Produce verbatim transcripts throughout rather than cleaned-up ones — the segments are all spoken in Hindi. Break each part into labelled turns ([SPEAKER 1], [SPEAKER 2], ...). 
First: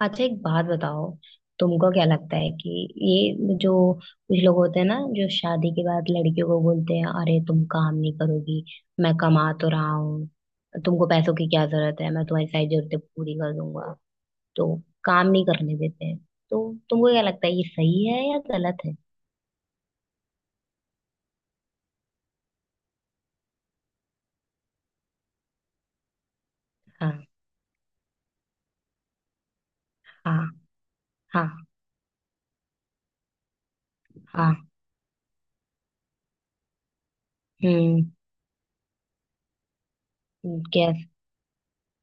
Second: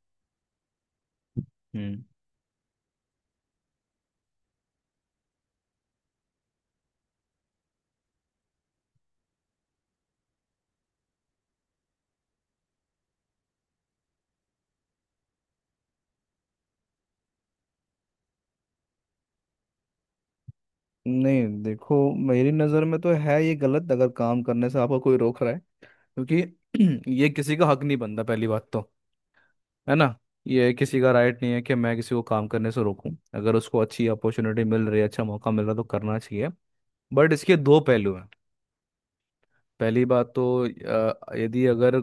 [SPEAKER 1] अच्छा, एक बात बताओ। तुमको
[SPEAKER 2] हम्म
[SPEAKER 1] क्या लगता है कि ये जो कुछ लोग होते हैं ना जो शादी के बाद लड़कियों को बोलते हैं, अरे तुम काम नहीं करोगी, मैं कमा तो रहा हूँ, तुमको पैसों की क्या जरूरत है, मैं तुम्हारी सारी जरूरतें पूरी कर दूंगा, तो काम नहीं करने देते हैं, तो तुमको क्या लगता है ये सही है या गलत है?
[SPEAKER 2] नहीं, देखो, मेरी नज़र में तो है ये गलत। अगर काम करने से आपको कोई रोक रहा है, क्योंकि
[SPEAKER 1] हाँ।
[SPEAKER 2] ये किसी का हक नहीं बनता। पहली बात तो, है ना,
[SPEAKER 1] हाँ।
[SPEAKER 2] ये किसी का राइट नहीं है
[SPEAKER 1] हाँ।
[SPEAKER 2] कि मैं किसी को काम करने से रोकूं। अगर उसको अच्छी
[SPEAKER 1] हाँ।
[SPEAKER 2] अपॉर्चुनिटी मिल रही है, अच्छा मौका मिल रहा है, तो करना चाहिए। बट इसके दो
[SPEAKER 1] हम्म।
[SPEAKER 2] पहलू हैं। पहली बात तो
[SPEAKER 1] कैस।
[SPEAKER 2] अ, यदि अगर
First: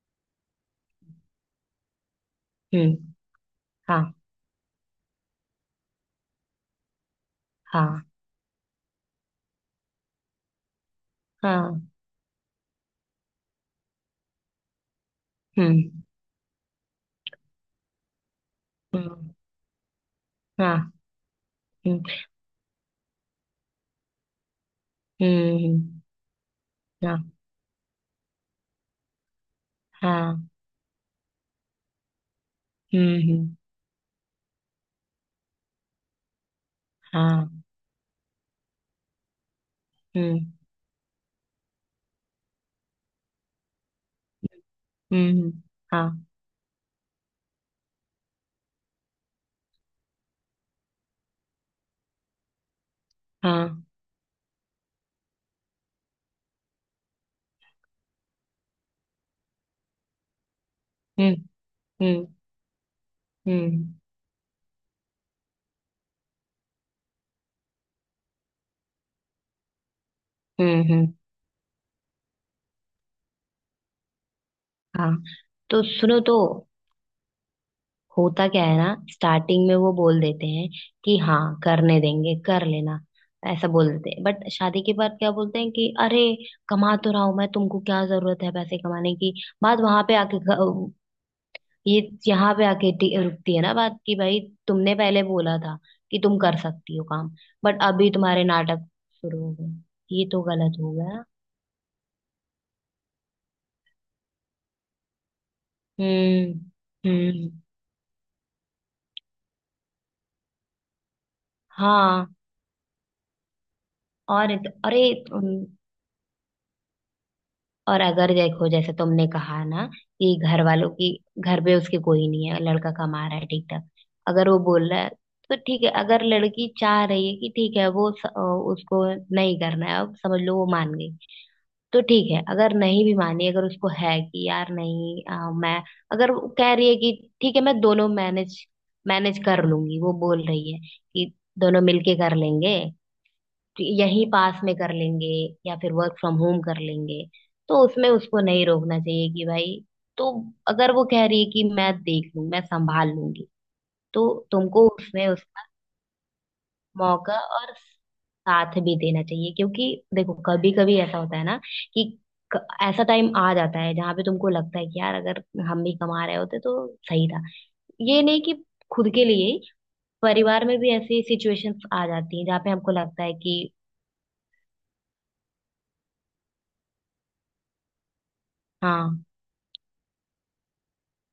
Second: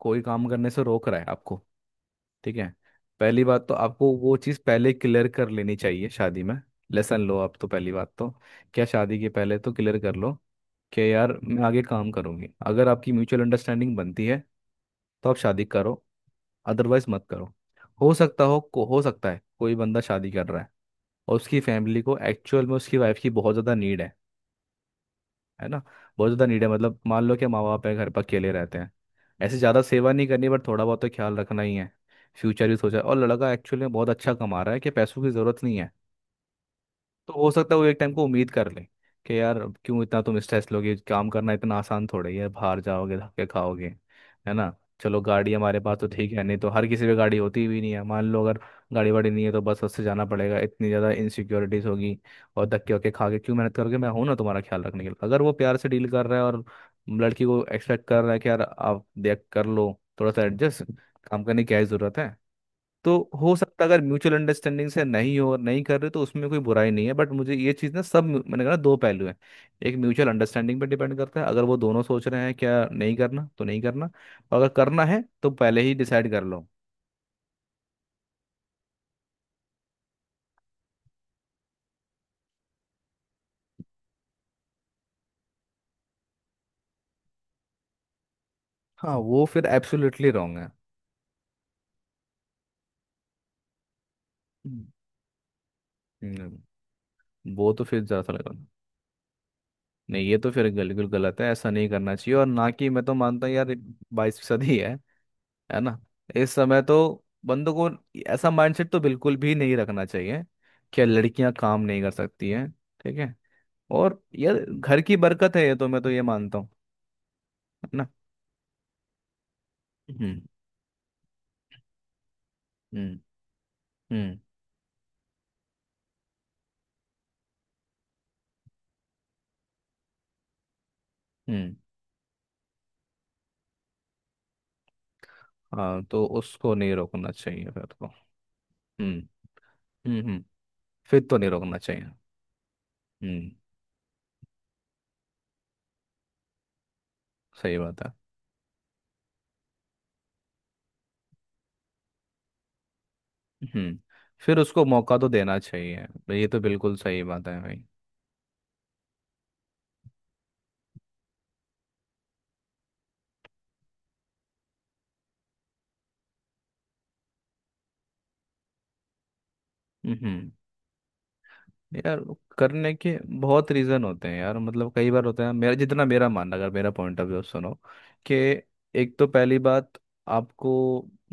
[SPEAKER 2] कोई काम करने से रोक रहा है आपको, ठीक है,
[SPEAKER 1] हम्म।
[SPEAKER 2] पहली बात तो आपको
[SPEAKER 1] हाँ।
[SPEAKER 2] वो चीज़ पहले क्लियर कर लेनी चाहिए शादी में। लेसन लो आप तो। पहली
[SPEAKER 1] हाँ।
[SPEAKER 2] बात तो क्या, शादी के पहले तो क्लियर कर लो कि यार मैं आगे
[SPEAKER 1] हाँ।
[SPEAKER 2] काम करूंगी। अगर आपकी म्यूचुअल अंडरस्टैंडिंग बनती है तो आप शादी
[SPEAKER 1] हम्म।
[SPEAKER 2] करो, अदरवाइज मत करो। हो सकता हो को हो सकता
[SPEAKER 1] हम्म।
[SPEAKER 2] है कोई बंदा शादी कर रहा है
[SPEAKER 1] हाँ।
[SPEAKER 2] और उसकी फैमिली
[SPEAKER 1] हम्म।
[SPEAKER 2] को एक्चुअल में उसकी वाइफ की बहुत ज़्यादा नीड है। है ना।
[SPEAKER 1] हम्म।
[SPEAKER 2] बहुत ज़्यादा नीड है, मतलब मान
[SPEAKER 1] हाँ।
[SPEAKER 2] लो कि माँ बाप है घर पर, अकेले रहते हैं। ऐसे ज़्यादा सेवा नहीं करनी,
[SPEAKER 1] हाँ।
[SPEAKER 2] बट थोड़ा बहुत तो ख्याल रखना ही है। फ्यूचर भी सोचा, और
[SPEAKER 1] हम्म।
[SPEAKER 2] लड़का
[SPEAKER 1] हम्म।
[SPEAKER 2] एक्चुअली में बहुत अच्छा कमा रहा है कि पैसों की ज़रूरत नहीं है। तो हो
[SPEAKER 1] हाँ।
[SPEAKER 2] सकता है वो एक टाइम को उम्मीद कर ले कि यार अब क्यों इतना तुम
[SPEAKER 1] हम्म।
[SPEAKER 2] स्ट्रेस लोगे। काम करना इतना आसान थोड़ा ही है, बाहर जाओगे, धक्के खाओगे। है ना। चलो
[SPEAKER 1] हम्म।
[SPEAKER 2] गाड़ी
[SPEAKER 1] हम्म,
[SPEAKER 2] हमारे पास तो
[SPEAKER 1] हाँ।
[SPEAKER 2] ठीक है, नहीं तो हर किसी पे गाड़ी होती भी नहीं है। मान लो अगर गाड़ी वाड़ी नहीं है तो बस उससे जाना पड़ेगा, इतनी ज़्यादा इनसिक्योरिटीज होगी। और धक्के वक्के खा के क्यों
[SPEAKER 1] हाँ।
[SPEAKER 2] मेहनत करोगे, मैं हूं ना तुम्हारा ख्याल रखने के लिए। अगर वो प्यार से डील कर रहा है और लड़की को एक्सपेक्ट कर रहा है कि यार आप देख कर लो, थोड़ा सा एडजस्ट,
[SPEAKER 1] हम्म।
[SPEAKER 2] काम करने की क्या ही जरूरत
[SPEAKER 1] हम्म।
[SPEAKER 2] है। तो हो सकता है
[SPEAKER 1] हम्म।
[SPEAKER 2] अगर म्यूचुअल अंडरस्टैंडिंग से नहीं हो नहीं कर रहे तो उसमें कोई बुराई नहीं है। बट मुझे ये चीज़ ना, सब मैंने कहा ना, दो पहलू हैं। एक म्यूचुअल अंडरस्टैंडिंग
[SPEAKER 1] हम्म।
[SPEAKER 2] पे
[SPEAKER 1] हम्म,
[SPEAKER 2] डिपेंड करता है, अगर वो दोनों सोच रहे हैं क्या नहीं करना तो नहीं करना। और अगर करना
[SPEAKER 1] हाँ।
[SPEAKER 2] है तो पहले
[SPEAKER 1] तो
[SPEAKER 2] ही
[SPEAKER 1] सुनो
[SPEAKER 2] डिसाइड
[SPEAKER 1] तो,
[SPEAKER 2] कर लो।
[SPEAKER 1] होता क्या है ना, स्टार्टिंग में वो बोल देते हैं कि हाँ करने देंगे, कर लेना, ऐसा बोल देते हैं। बट शादी के बाद क्या बोलते हैं कि अरे कमा तो रहा हूं मैं, तुमको क्या जरूरत है पैसे कमाने
[SPEAKER 2] हाँ,
[SPEAKER 1] की।
[SPEAKER 2] वो फिर
[SPEAKER 1] बात वहां पे
[SPEAKER 2] एब्सोल्युटली
[SPEAKER 1] आके,
[SPEAKER 2] रॉन्ग है।
[SPEAKER 1] ये, यहाँ पे आके टी- रुकती है ना बात कि भाई,
[SPEAKER 2] हम्म।
[SPEAKER 1] तुमने पहले बोला था कि तुम कर
[SPEAKER 2] हम्म,
[SPEAKER 1] सकती हो काम।
[SPEAKER 2] वो
[SPEAKER 1] बट
[SPEAKER 2] तो फिर
[SPEAKER 1] अभी
[SPEAKER 2] ज़्यादा
[SPEAKER 1] तुम्हारे
[SPEAKER 2] लगा।
[SPEAKER 1] नाटक शुरू हो गए,
[SPEAKER 2] नहीं,
[SPEAKER 1] ये
[SPEAKER 2] ये
[SPEAKER 1] तो
[SPEAKER 2] तो फिर
[SPEAKER 1] गलत हो
[SPEAKER 2] बिल्कुल
[SPEAKER 1] गया ना।
[SPEAKER 2] गलत है, ऐसा नहीं करना चाहिए। और ना, कि मैं तो मानता हूँ यार, बाईस फीसद ही है है ना, इस
[SPEAKER 1] हम्म।
[SPEAKER 2] समय तो
[SPEAKER 1] हम्म।
[SPEAKER 2] बंदों को ऐसा माइंडसेट तो बिल्कुल भी नहीं रखना चाहिए कि लड़कियां काम नहीं कर
[SPEAKER 1] हाँ।
[SPEAKER 2] सकती हैं। ठीक है। और
[SPEAKER 1] और,
[SPEAKER 2] यार, घर
[SPEAKER 1] अरे,
[SPEAKER 2] की बरकत
[SPEAKER 1] उम,
[SPEAKER 2] है ये तो, मैं तो ये मानता हूँ। है
[SPEAKER 1] और
[SPEAKER 2] ना।
[SPEAKER 1] अगर देखो जैसे तुमने कहा ना कि
[SPEAKER 2] हम्म।
[SPEAKER 1] घर वालों की, घर पे उसके कोई नहीं है, लड़का
[SPEAKER 2] हम्म।
[SPEAKER 1] कमा रहा है ठीक ठाक।
[SPEAKER 2] हम्म।
[SPEAKER 1] अगर वो बोल रहा है तो ठीक है। अगर लड़की चाह रही है कि ठीक है, वो स, अ, उसको नहीं करना है, अब समझ लो वो मान गई,
[SPEAKER 2] हम्म।
[SPEAKER 1] तो ठीक है। अगर नहीं भी मानी, अगर उसको है कि यार नहीं, आ, मैं,
[SPEAKER 2] हाँ, तो
[SPEAKER 1] अगर वो कह
[SPEAKER 2] उसको
[SPEAKER 1] रही
[SPEAKER 2] नहीं
[SPEAKER 1] है
[SPEAKER 2] रोकना
[SPEAKER 1] कि ठीक है,
[SPEAKER 2] चाहिए
[SPEAKER 1] मैं
[SPEAKER 2] फिर तो।
[SPEAKER 1] दोनों मैनेज
[SPEAKER 2] हम्म।
[SPEAKER 1] मैनेज कर लूंगी, वो
[SPEAKER 2] हम्म। हम्म।
[SPEAKER 1] बोल रही है
[SPEAKER 2] फिर
[SPEAKER 1] कि
[SPEAKER 2] तो नहीं रोकना
[SPEAKER 1] दोनों
[SPEAKER 2] चाहिए।
[SPEAKER 1] मिलके कर लेंगे,
[SPEAKER 2] हम्म,
[SPEAKER 1] कि यहीं पास में कर लेंगे या फिर वर्क फ्रॉम होम कर लेंगे,
[SPEAKER 2] सही
[SPEAKER 1] तो
[SPEAKER 2] बात
[SPEAKER 1] उसमें
[SPEAKER 2] है।
[SPEAKER 1] उसको नहीं रोकना चाहिए कि भाई, तो अगर वो कह रही है कि मैं देख लूं, मैं संभाल लूंगी,
[SPEAKER 2] हम्म,
[SPEAKER 1] तो
[SPEAKER 2] फिर उसको
[SPEAKER 1] तुमको
[SPEAKER 2] मौका
[SPEAKER 1] उसमें
[SPEAKER 2] तो
[SPEAKER 1] उस
[SPEAKER 2] देना चाहिए। ये तो बिल्कुल सही
[SPEAKER 1] मौका
[SPEAKER 2] बात है
[SPEAKER 1] और
[SPEAKER 2] भाई।
[SPEAKER 1] साथ भी देना चाहिए। क्योंकि देखो कभी कभी ऐसा होता है ना कि क- ऐसा टाइम आ जाता है जहां पे तुमको लगता है कि यार अगर हम भी कमा रहे होते तो सही था। ये नहीं कि खुद के लिए ही,
[SPEAKER 2] हम्म। हम्म।
[SPEAKER 1] परिवार में भी ऐसी सिचुएशंस आ
[SPEAKER 2] यार,
[SPEAKER 1] जाती हैं जहाँ पे
[SPEAKER 2] करने
[SPEAKER 1] हमको
[SPEAKER 2] के
[SPEAKER 1] लगता है कि।
[SPEAKER 2] बहुत रीज़न होते हैं यार, मतलब कई बार होते हैं। मेरा जितना मेरा मानना, अगर मेरा पॉइंट ऑफ व्यू सुनो कि एक
[SPEAKER 1] हाँ।
[SPEAKER 2] तो पहली बात, आपको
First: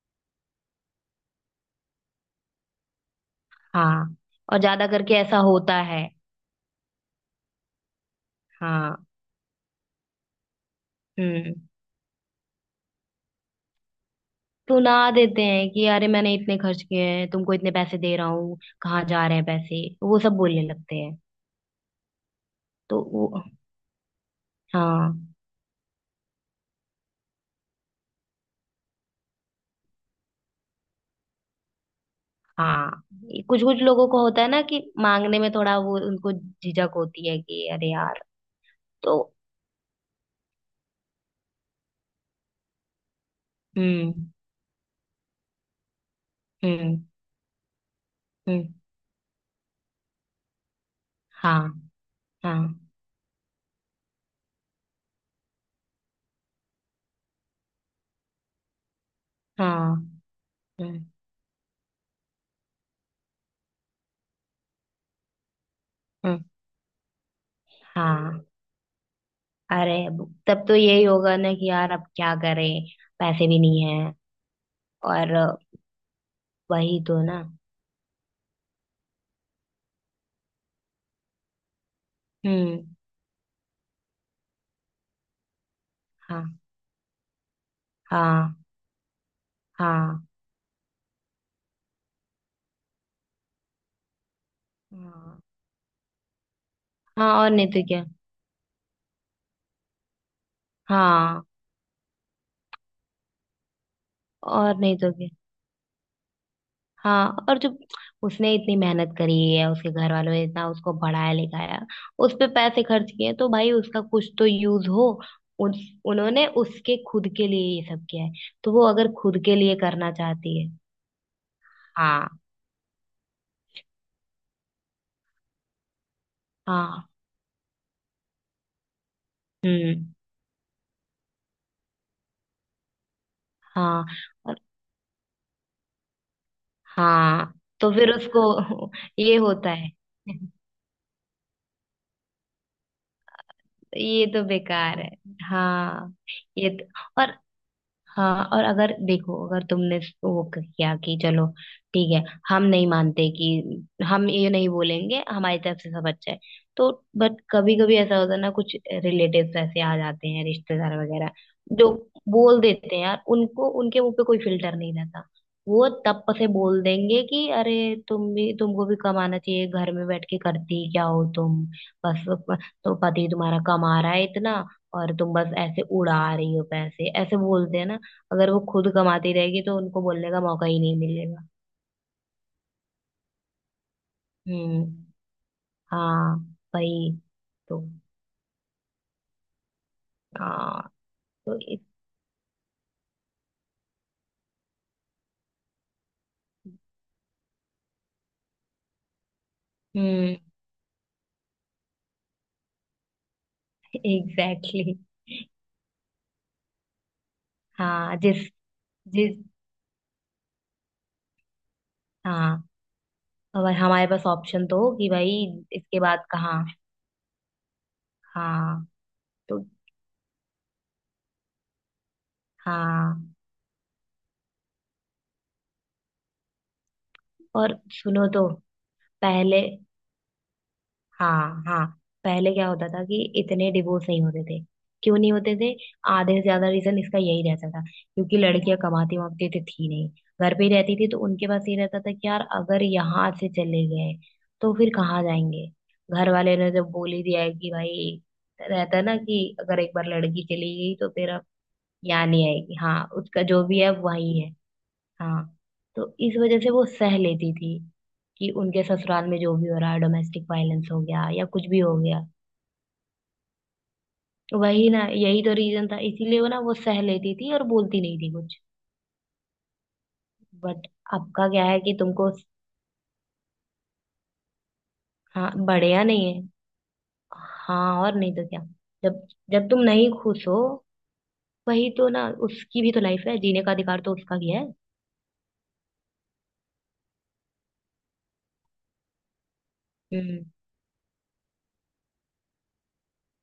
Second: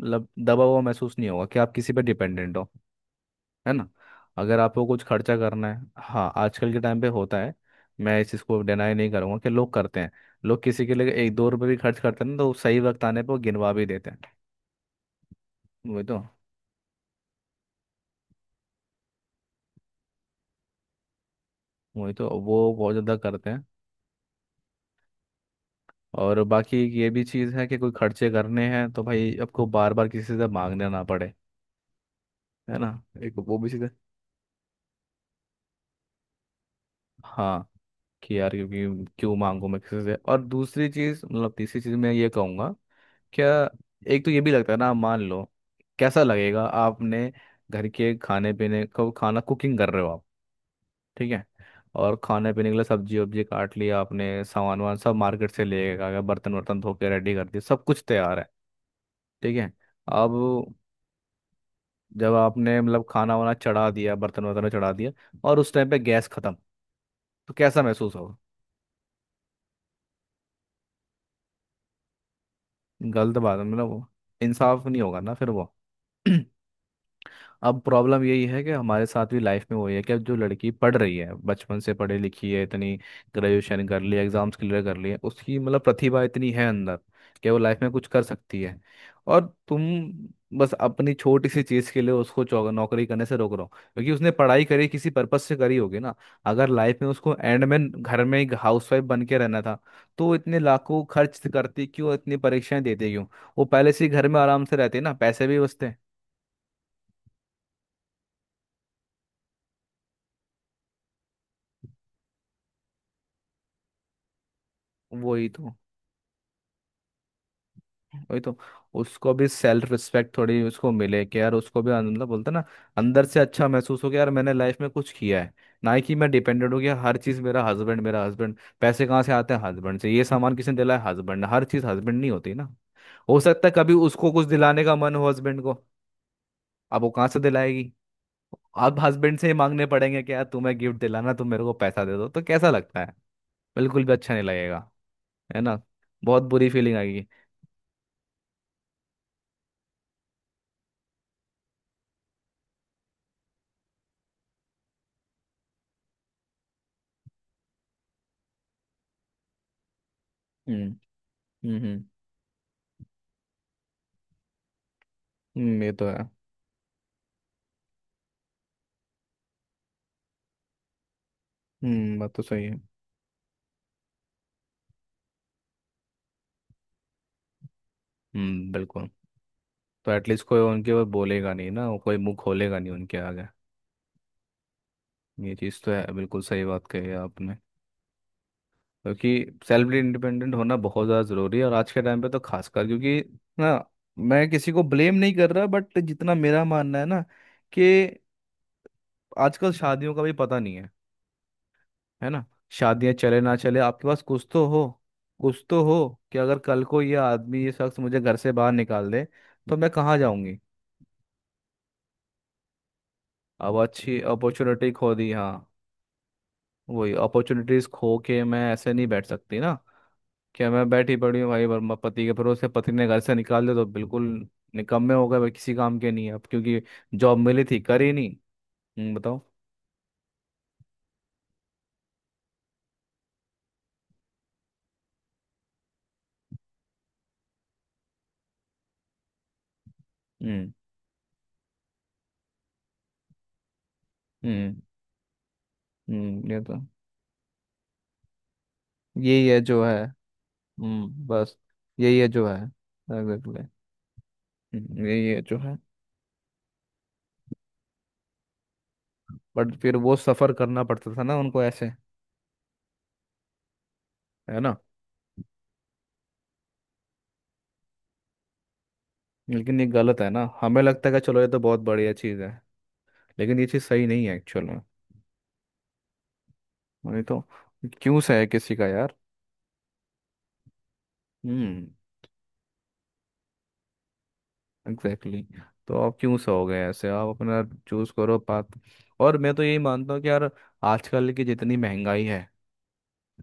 [SPEAKER 2] मतलब दबा हुआ महसूस नहीं होगा कि आप किसी पर डिपेंडेंट हो। है ना।
[SPEAKER 1] हाँ
[SPEAKER 2] अगर
[SPEAKER 1] और
[SPEAKER 2] आपको
[SPEAKER 1] ज्यादा
[SPEAKER 2] कुछ
[SPEAKER 1] करके
[SPEAKER 2] खर्चा
[SPEAKER 1] ऐसा
[SPEAKER 2] करना
[SPEAKER 1] होता
[SPEAKER 2] है,
[SPEAKER 1] है।
[SPEAKER 2] हाँ, आजकल के टाइम पे होता है, मैं इस चीज़ को डिनाई
[SPEAKER 1] हाँ।
[SPEAKER 2] नहीं करूंगा कि लोग करते हैं। लोग किसी के लिए एक दो
[SPEAKER 1] हम्म।
[SPEAKER 2] रुपये भी खर्च करते हैं ना, तो सही वक्त आने पर वो गिनवा भी देते हैं।
[SPEAKER 1] सुना देते हैं कि
[SPEAKER 2] वही
[SPEAKER 1] अरे
[SPEAKER 2] तो
[SPEAKER 1] मैंने इतने खर्च किए हैं, तुमको इतने पैसे दे रहा हूँ, कहाँ जा रहे हैं पैसे, वो सब बोलने लगते हैं।
[SPEAKER 2] वही तो वो बहुत
[SPEAKER 1] तो
[SPEAKER 2] ज़्यादा
[SPEAKER 1] वो,
[SPEAKER 2] करते हैं।
[SPEAKER 1] हाँ।
[SPEAKER 2] और बाकी ये भी चीज़ है कि कोई खर्चे करने हैं तो भाई आपको बार बार किसी से मांगने ना पड़े। है ना।
[SPEAKER 1] हाँ।
[SPEAKER 2] एक वो
[SPEAKER 1] कुछ
[SPEAKER 2] भी
[SPEAKER 1] कुछ
[SPEAKER 2] चीज़ है।
[SPEAKER 1] लोगों को होता है ना कि मांगने में थोड़ा वो, उनको झिझक होती है
[SPEAKER 2] हाँ,
[SPEAKER 1] कि अरे यार।
[SPEAKER 2] कि यार, क्योंकि
[SPEAKER 1] तो
[SPEAKER 2] क्यों मांगू मैं किसी से। और दूसरी चीज़, मतलब तीसरी चीज़ मैं ये कहूँगा क्या, एक
[SPEAKER 1] हम्म।
[SPEAKER 2] तो ये भी लगता है ना, मान लो कैसा लगेगा।
[SPEAKER 1] हम्म।
[SPEAKER 2] आपने घर के खाने
[SPEAKER 1] हम्म।
[SPEAKER 2] पीने को, खाना कुकिंग कर रहे हो आप, ठीक है,
[SPEAKER 1] हाँ।
[SPEAKER 2] और खाने
[SPEAKER 1] हाँ।
[SPEAKER 2] पीने के लिए सब्जी वब्जी काट लिया आपने, सामान वामान सब मार्केट से ले आ गए, बर्तन वर्तन धो के रेडी कर दिए, सब कुछ तैयार है, ठीक है।
[SPEAKER 1] हाँ।
[SPEAKER 2] अब
[SPEAKER 1] हम्म।
[SPEAKER 2] जब आपने मतलब खाना वाना चढ़ा दिया, बर्तन वर्तन चढ़ा दिया, और उस टाइम पे गैस
[SPEAKER 1] हम्म,
[SPEAKER 2] खत्म, तो कैसा महसूस होगा।
[SPEAKER 1] हाँ। अरे अब- तब तो यही होगा ना कि यार अब क्या करें,
[SPEAKER 2] गलत
[SPEAKER 1] पैसे
[SPEAKER 2] बात
[SPEAKER 1] भी
[SPEAKER 2] है,
[SPEAKER 1] नहीं
[SPEAKER 2] मतलब वो
[SPEAKER 1] है।
[SPEAKER 2] इंसाफ नहीं होगा ना
[SPEAKER 1] और
[SPEAKER 2] फिर वो।
[SPEAKER 1] वही तो ना।
[SPEAKER 2] अब प्रॉब्लम यही है कि हमारे साथ भी लाइफ में वही है कि अब जो लड़की पढ़ रही है, बचपन से पढ़ी लिखी है इतनी,
[SPEAKER 1] हम्म।
[SPEAKER 2] ग्रेजुएशन कर ली, एग्जाम्स क्लियर कर लिए, उसकी मतलब प्रतिभा इतनी
[SPEAKER 1] हाँ।
[SPEAKER 2] है अंदर कि वो लाइफ में कुछ कर
[SPEAKER 1] हाँ।
[SPEAKER 2] सकती है, और तुम
[SPEAKER 1] हाँ।
[SPEAKER 2] बस अपनी छोटी सी चीज़ के लिए उसको चौ- नौकरी करने से रोक रहे हो। क्योंकि उसने पढ़ाई करी, किसी
[SPEAKER 1] हाँ।
[SPEAKER 2] पर्पस से करी होगी ना। अगर लाइफ में
[SPEAKER 1] हाँ
[SPEAKER 2] उसको
[SPEAKER 1] और
[SPEAKER 2] एंड
[SPEAKER 1] नहीं
[SPEAKER 2] में
[SPEAKER 1] तो क्या।
[SPEAKER 2] घर में एक हाउसवाइफ बन के रहना था तो वो इतने लाखों खर्च
[SPEAKER 1] हाँ
[SPEAKER 2] करती क्यों, इतनी परीक्षाएं देती क्यों। वो पहले से ही घर में आराम से
[SPEAKER 1] और नहीं
[SPEAKER 2] रहते ना,
[SPEAKER 1] तो क्या।
[SPEAKER 2] पैसे भी बचते।
[SPEAKER 1] हाँ और जो उसने इतनी मेहनत करी है, उसके घर वालों ने इतना उसको पढ़ाया लिखाया, उस पे पैसे खर्च किए, तो भाई उसका कुछ तो यूज हो।
[SPEAKER 2] वही
[SPEAKER 1] उन,
[SPEAKER 2] तो।
[SPEAKER 1] उन्होंने उसके खुद के लिए ये सब किया है।
[SPEAKER 2] वही तो
[SPEAKER 1] तो वो अगर
[SPEAKER 2] उसको
[SPEAKER 1] खुद
[SPEAKER 2] भी
[SPEAKER 1] के लिए
[SPEAKER 2] सेल्फ
[SPEAKER 1] करना
[SPEAKER 2] रिस्पेक्ट
[SPEAKER 1] चाहती
[SPEAKER 2] थोड़ी
[SPEAKER 1] है।
[SPEAKER 2] उसको मिले कि यार उसको भी अं- मतलब
[SPEAKER 1] हाँ।
[SPEAKER 2] बोलते हैं ना, अंदर से अच्छा महसूस हो कि यार मैंने लाइफ में कुछ किया है। ना ही कि मैं डिपेंडेंट हूँ कि
[SPEAKER 1] हाँ।
[SPEAKER 2] हर चीज़ मेरा हस्बैंड, मेरा हस्बैंड, पैसे कहाँ से आते हैं हस्बैंड
[SPEAKER 1] हम्म।
[SPEAKER 2] से, ये सामान किसने दिलाया हस्बैंड ने, हर चीज़ हस्बैंड नहीं होती ना। हो सकता है कभी
[SPEAKER 1] हाँ।
[SPEAKER 2] उसको कुछ
[SPEAKER 1] और,
[SPEAKER 2] दिलाने का मन हो हस्बैंड को, अब वो कहाँ से
[SPEAKER 1] हाँ। तो
[SPEAKER 2] दिलाएगी।
[SPEAKER 1] फिर उसको
[SPEAKER 2] अब
[SPEAKER 1] ये
[SPEAKER 2] हस्बैंड से ही
[SPEAKER 1] होता
[SPEAKER 2] मांगने
[SPEAKER 1] है।
[SPEAKER 2] पड़ेंगे कि यार तुम्हें गिफ्ट दिलाना, तुम मेरे को पैसा दे दो, तो कैसा लगता है। बिल्कुल भी
[SPEAKER 1] ये
[SPEAKER 2] अच्छा नहीं
[SPEAKER 1] तो
[SPEAKER 2] लगेगा।
[SPEAKER 1] बेकार है।
[SPEAKER 2] है ना।
[SPEAKER 1] हाँ।
[SPEAKER 2] बहुत बुरी
[SPEAKER 1] ये तो,
[SPEAKER 2] फीलिंग आएगी।
[SPEAKER 1] और, हाँ और अगर देखो, अगर तुमने वो किया कि चलो ठीक है, हम नहीं मानते कि हम ये नहीं बोलेंगे, हमारी तरफ से सब अच्छा है, तो बट कभी कभी ऐसा होता है ना, कुछ रिलेटिव्स ऐसे आ जाते हैं,
[SPEAKER 2] हम्म।
[SPEAKER 1] रिश्तेदार वगैरह जो
[SPEAKER 2] हम्म।
[SPEAKER 1] बोल देते हैं यार, उनको उनके मुंह पे कोई फिल्टर नहीं रहता।
[SPEAKER 2] हम्म,
[SPEAKER 1] वो
[SPEAKER 2] ये तो
[SPEAKER 1] तब
[SPEAKER 2] है।
[SPEAKER 1] से बोल देंगे कि अरे तुम भी, तुमको भी कमाना चाहिए, घर में बैठ के करती क्या हो तुम,
[SPEAKER 2] हम्म
[SPEAKER 1] बस।
[SPEAKER 2] बात तो सही है।
[SPEAKER 1] तो पति तुम्हारा कमा रहा है इतना और तुम बस ऐसे उड़ा रही हो पैसे, ऐसे बोलते हैं ना। अगर वो
[SPEAKER 2] हम्म,
[SPEAKER 1] खुद
[SPEAKER 2] बिल्कुल।
[SPEAKER 1] कमाती रहेगी तो उनको
[SPEAKER 2] तो
[SPEAKER 1] बोलने का
[SPEAKER 2] एटलीस्ट कोई
[SPEAKER 1] मौका ही
[SPEAKER 2] उनके
[SPEAKER 1] नहीं
[SPEAKER 2] ऊपर
[SPEAKER 1] मिलेगा।
[SPEAKER 2] बोलेगा नहीं ना, कोई मुंह खोलेगा नहीं उनके आगे।
[SPEAKER 1] हम्म।
[SPEAKER 2] ये चीज़ तो है,
[SPEAKER 1] हाँ।
[SPEAKER 2] बिल्कुल सही बात कही
[SPEAKER 1] वही
[SPEAKER 2] है आपने।
[SPEAKER 1] तो।
[SPEAKER 2] क्योंकि सेल्फ इंडिपेंडेंट होना
[SPEAKER 1] हाँ।
[SPEAKER 2] बहुत ज़्यादा
[SPEAKER 1] तो
[SPEAKER 2] ज़रूरी है, और
[SPEAKER 1] इस,
[SPEAKER 2] आज के टाइम पे तो खासकर। क्योंकि ना, मैं किसी को ब्लेम नहीं कर रहा बट जितना मेरा मानना है ना, कि आजकल शादियों का भी
[SPEAKER 1] हम्म।
[SPEAKER 2] पता नहीं है। है ना। शादियां चले ना चले, आपके पास कुछ तो हो,
[SPEAKER 1] एग्जैक्टली exactly।
[SPEAKER 2] कुछ तो हो, कि अगर कल को ये आदमी ये शख्स
[SPEAKER 1] हाँ
[SPEAKER 2] मुझे घर
[SPEAKER 1] जिस,
[SPEAKER 2] से बाहर निकाल दे
[SPEAKER 1] जिस,
[SPEAKER 2] तो मैं कहाँ जाऊंगी।
[SPEAKER 1] हाँ और
[SPEAKER 2] अब
[SPEAKER 1] हमारे
[SPEAKER 2] अच्छी
[SPEAKER 1] पास ऑप्शन तो
[SPEAKER 2] अपॉर्चुनिटी
[SPEAKER 1] हो कि
[SPEAKER 2] खो दी,
[SPEAKER 1] भाई
[SPEAKER 2] हाँ,
[SPEAKER 1] इसके बाद कहाँ।
[SPEAKER 2] वही अपॉर्चुनिटीज खो के मैं
[SPEAKER 1] हाँ।
[SPEAKER 2] ऐसे नहीं बैठ सकती
[SPEAKER 1] तो,
[SPEAKER 2] ना। क्या मैं बैठी पड़ी हूँ भाई वर्मा पति के भरोसे, पति ने
[SPEAKER 1] हाँ
[SPEAKER 2] घर से निकाल दिया तो बिल्कुल निकम्मे हो गए भाई, किसी काम के नहीं है अब, क्योंकि जॉब मिली
[SPEAKER 1] और
[SPEAKER 2] थी कर ही
[SPEAKER 1] सुनो
[SPEAKER 2] नहीं।
[SPEAKER 1] तो,
[SPEAKER 2] हम्म, बताओ।
[SPEAKER 1] पहले, हाँ हाँ, पहले क्या होता था कि इतने डिवोर्स नहीं होते थे। क्यों नहीं होते थे? आधे से ज्यादा रीजन इसका यही रहता था क्योंकि लड़कियां कमाती वामाती तो थी नहीं, घर पे ही
[SPEAKER 2] हम्म।
[SPEAKER 1] रहती थी, तो उनके पास ये रहता था कि यार अगर यहाँ से चले गए तो
[SPEAKER 2] हम्म।
[SPEAKER 1] फिर कहाँ जाएंगे। घर
[SPEAKER 2] हम्म
[SPEAKER 1] वाले
[SPEAKER 2] ये
[SPEAKER 1] ने
[SPEAKER 2] तो।
[SPEAKER 1] जब बोल ही दिया है कि भाई, रहता है ना कि
[SPEAKER 2] यही है
[SPEAKER 1] अगर
[SPEAKER 2] जो
[SPEAKER 1] एक
[SPEAKER 2] है।
[SPEAKER 1] बार लड़की चली गई तो
[SPEAKER 2] हम्म
[SPEAKER 1] फिर अब
[SPEAKER 2] बस यही
[SPEAKER 1] यहाँ
[SPEAKER 2] है जो
[SPEAKER 1] नहीं
[SPEAKER 2] है।
[SPEAKER 1] आएगी, हाँ उसका जो
[SPEAKER 2] एग्जैक्टली,
[SPEAKER 1] भी है वही है।
[SPEAKER 2] यही है
[SPEAKER 1] हाँ,
[SPEAKER 2] जो है।
[SPEAKER 1] तो इस वजह से वो सह लेती थी कि उनके ससुराल में जो भी
[SPEAKER 2] बट
[SPEAKER 1] हो रहा
[SPEAKER 2] फिर
[SPEAKER 1] है,
[SPEAKER 2] वो
[SPEAKER 1] डोमेस्टिक
[SPEAKER 2] सफर करना
[SPEAKER 1] वायलेंस हो
[SPEAKER 2] पड़ता था
[SPEAKER 1] गया
[SPEAKER 2] ना
[SPEAKER 1] या
[SPEAKER 2] उनको
[SPEAKER 1] कुछ भी
[SPEAKER 2] ऐसे।
[SPEAKER 1] हो गया।
[SPEAKER 2] है ना।
[SPEAKER 1] वही ना, यही तो रीजन था, इसीलिए वो ना, वो सह लेती थी और बोलती नहीं थी कुछ।
[SPEAKER 2] लेकिन ये गलत है ना, हमें
[SPEAKER 1] बट
[SPEAKER 2] लगता है कि चलो
[SPEAKER 1] आपका
[SPEAKER 2] ये तो
[SPEAKER 1] क्या है
[SPEAKER 2] बहुत
[SPEAKER 1] कि
[SPEAKER 2] बढ़िया
[SPEAKER 1] तुमको,
[SPEAKER 2] चीज़ है, लेकिन ये चीज़ सही नहीं है एक्चुअल में।
[SPEAKER 1] हाँ बढ़िया नहीं है।
[SPEAKER 2] नहीं तो
[SPEAKER 1] हाँ और
[SPEAKER 2] क्यों
[SPEAKER 1] नहीं
[SPEAKER 2] सहे
[SPEAKER 1] तो क्या।
[SPEAKER 2] किसी का यार।
[SPEAKER 1] जब जब तुम नहीं खुश हो,
[SPEAKER 2] हम्म,
[SPEAKER 1] वही तो ना, उसकी भी तो लाइफ है, जीने का अधिकार तो उसका भी है।
[SPEAKER 2] Exactly exactly। तो आप क्यों सहोगे ऐसे, आप अपना चूज करो पाथ। और मैं तो यही मानता हूँ कि
[SPEAKER 1] हम्म।
[SPEAKER 2] यार आजकल की जितनी महंगाई है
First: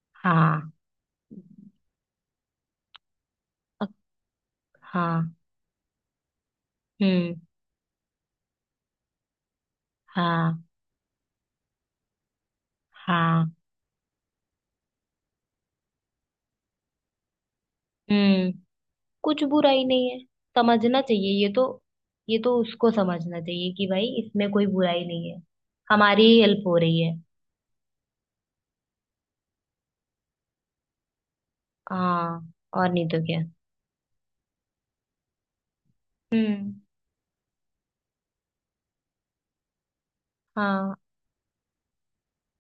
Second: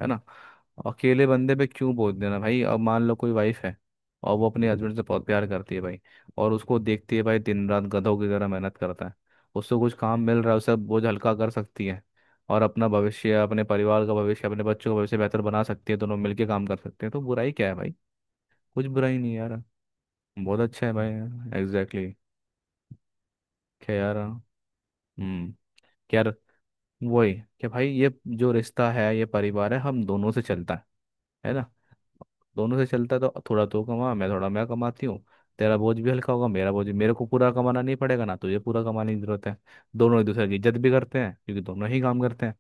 [SPEAKER 2] है ना,
[SPEAKER 1] हाँ।
[SPEAKER 2] अकेले बंदे पे क्यों बोझ देना भाई। अब मान लो कोई वाइफ है
[SPEAKER 1] अ-
[SPEAKER 2] और वो अपने हस्बैंड से बहुत
[SPEAKER 1] हाँ।
[SPEAKER 2] प्यार करती है भाई, और उसको देखती है
[SPEAKER 1] हम्म।
[SPEAKER 2] भाई दिन रात गधों की तरह मेहनत करता है, उसको कुछ काम मिल रहा है,
[SPEAKER 1] हाँ।
[SPEAKER 2] उसे बोझ हल्का कर सकती है, और अपना भविष्य,
[SPEAKER 1] हाँ।
[SPEAKER 2] अपने परिवार का भविष्य, अपने बच्चों का भविष्य बेहतर बना सकती है, दोनों मिलके काम कर सकते हैं, तो बुराई क्या है भाई।
[SPEAKER 1] हम्म।
[SPEAKER 2] कुछ बुराई नहीं है
[SPEAKER 1] कुछ
[SPEAKER 2] यार,
[SPEAKER 1] बुराई नहीं है।
[SPEAKER 2] बहुत अच्छा है
[SPEAKER 1] समझना
[SPEAKER 2] भाई।
[SPEAKER 1] चाहिए ये तो।
[SPEAKER 2] Exactly exactly।
[SPEAKER 1] ये तो उसको समझना चाहिए कि
[SPEAKER 2] क्या
[SPEAKER 1] भाई,
[SPEAKER 2] यार।
[SPEAKER 1] इसमें कोई बुराई नहीं है।
[SPEAKER 2] हम्म।
[SPEAKER 1] हमारी
[SPEAKER 2] यार
[SPEAKER 1] ही हेल्प हो रही है।
[SPEAKER 2] वही, कि भाई ये जो रिश्ता है, ये परिवार है, हम दोनों से चलता है। है ना।
[SPEAKER 1] हाँ
[SPEAKER 2] दोनों से
[SPEAKER 1] और नहीं
[SPEAKER 2] चलता है,
[SPEAKER 1] तो क्या।
[SPEAKER 2] तो थोड़ा तू कमा, मैं थोड़ा मैं कमाती हूँ। तेरा बोझ भी हल्का होगा, मेरा
[SPEAKER 1] हम्म।
[SPEAKER 2] बोझ भी, मेरे को पूरा कमाना नहीं पड़ेगा, ना तुझे पूरा कमाने की जरूरत है। दोनों एक दूसरे की इज्जत भी
[SPEAKER 1] हाँ।
[SPEAKER 2] करते हैं क्योंकि दोनों ही काम करते हैं।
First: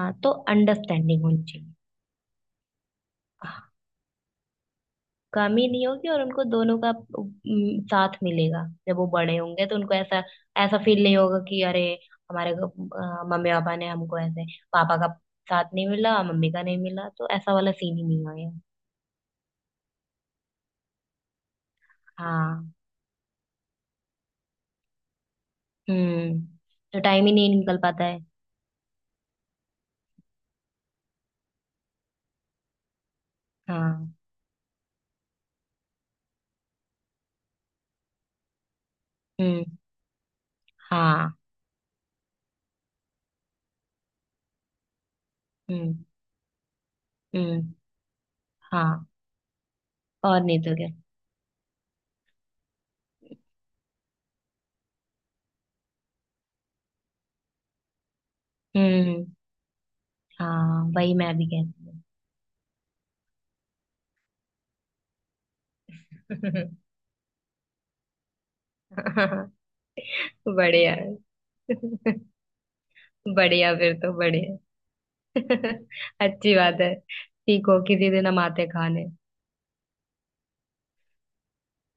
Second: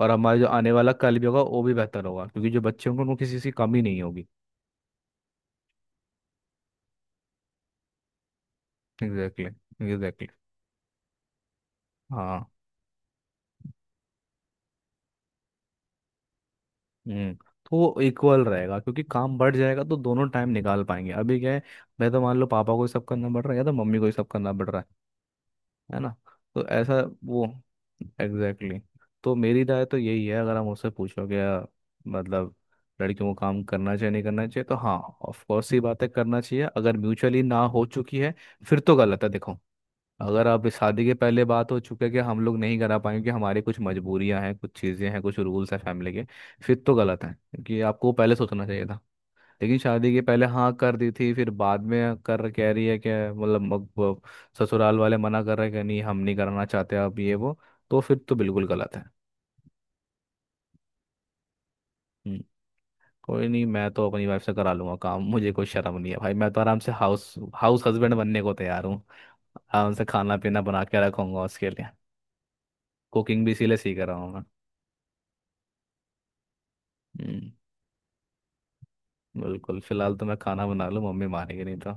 [SPEAKER 2] और
[SPEAKER 1] तो
[SPEAKER 2] हमारे जो आने वाला कल
[SPEAKER 1] अंडरस्टैंडिंग
[SPEAKER 2] भी होगा
[SPEAKER 1] होनी
[SPEAKER 2] वो
[SPEAKER 1] चाहिए।
[SPEAKER 2] भी बेहतर होगा, क्योंकि जो बच्चे होंगे उनको किसी चीज़ की
[SPEAKER 1] हाँ,
[SPEAKER 2] कमी नहीं होगी।
[SPEAKER 1] कमी नहीं होगी और उनको दोनों का उम, साथ मिलेगा। जब वो बड़े
[SPEAKER 2] एग्जैक्टली।
[SPEAKER 1] होंगे तो उनको ऐसा,
[SPEAKER 2] एग्जैक्टली।
[SPEAKER 1] ऐसा फील नहीं होगा कि अरे
[SPEAKER 2] हाँ
[SPEAKER 1] हमारे अ, मम्मी पापा ने हमको ऐसे, पापा का साथ नहीं मिला, मम्मी का नहीं मिला, तो
[SPEAKER 2] हम्म
[SPEAKER 1] ऐसा वाला
[SPEAKER 2] तो
[SPEAKER 1] सीन
[SPEAKER 2] वो
[SPEAKER 1] ही नहीं
[SPEAKER 2] इक्वल
[SPEAKER 1] होगा।
[SPEAKER 2] रहेगा, क्योंकि काम बढ़ जाएगा तो दोनों टाइम निकाल पाएंगे। अभी क्या है, मैं तो, मान लो,
[SPEAKER 1] हाँ।
[SPEAKER 2] पापा को ही सब करना पड़ रहा है, या तो मम्मी को ही सब करना पड़ रहा है। है ना।
[SPEAKER 1] हम्म।
[SPEAKER 2] तो ऐसा
[SPEAKER 1] तो टाइम ही
[SPEAKER 2] वो,
[SPEAKER 1] नहीं निकल पाता है।
[SPEAKER 2] Exactly exactly। तो मेरी राय तो यही है, अगर आप मुझसे पूछोगे या मतलब लड़कियों को काम करना चाहिए
[SPEAKER 1] हाँ।
[SPEAKER 2] नहीं करना चाहिए, तो हाँ, ऑफ कोर्स ये बातें करना चाहिए, अगर म्यूचुअली ना हो चुकी है फिर तो गलत है देखो।
[SPEAKER 1] हम्म।
[SPEAKER 2] अगर आप इस शादी के
[SPEAKER 1] हाँ।
[SPEAKER 2] पहले बात हो चुके कि हम लोग नहीं करा पाएंगे, कि हमारी कुछ मजबूरियां हैं, कुछ चीज़ें हैं, कुछ रूल्स हैं
[SPEAKER 1] हम्म।
[SPEAKER 2] फैमिली के, फिर तो गलत है,
[SPEAKER 1] हम्म।
[SPEAKER 2] क्योंकि आपको पहले सोचना चाहिए था।
[SPEAKER 1] हाँ
[SPEAKER 2] लेकिन शादी के
[SPEAKER 1] और
[SPEAKER 2] पहले
[SPEAKER 1] नहीं
[SPEAKER 2] हाँ
[SPEAKER 1] तो क्या।
[SPEAKER 2] कर दी थी, फिर बाद में कर कह रही है कि मतलब, अब वो ससुराल वाले मना कर रहे हैं कि नहीं हम नहीं कराना चाहते, अब ये वो, तो फिर तो बिल्कुल गलत है।
[SPEAKER 1] हम्म। हाँ वही मैं भी कहती
[SPEAKER 2] हम्म, कोई नहीं, मैं तो अपनी वाइफ से करा लूंगा काम, मुझे कोई शर्म नहीं है भाई। मैं तो आराम से हाउस हाउस हस्बैंड बनने को तैयार हूँ,
[SPEAKER 1] हूँ।
[SPEAKER 2] आराम से खाना पीना बना
[SPEAKER 1] बढ़िया।
[SPEAKER 2] के रखूंगा उसके लिए। कुकिंग भी
[SPEAKER 1] बढ़िया
[SPEAKER 2] इसीलिए
[SPEAKER 1] फिर
[SPEAKER 2] सीख
[SPEAKER 1] तो,
[SPEAKER 2] रहा हूँ।
[SPEAKER 1] बढ़िया। अच्छी बात है।
[SPEAKER 2] हम्म,
[SPEAKER 1] सीखो, किसी दिन हम आते खाने।
[SPEAKER 2] बिल्कुल, फिलहाल तो मैं खाना बना लूँ, मम्मी मारेगी नहीं तो।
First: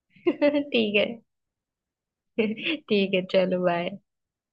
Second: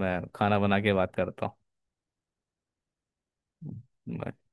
[SPEAKER 2] मैं खाना बना के
[SPEAKER 1] ठीक है।
[SPEAKER 2] बात करता
[SPEAKER 1] ठीक है, चलो बाय।
[SPEAKER 2] हूँ।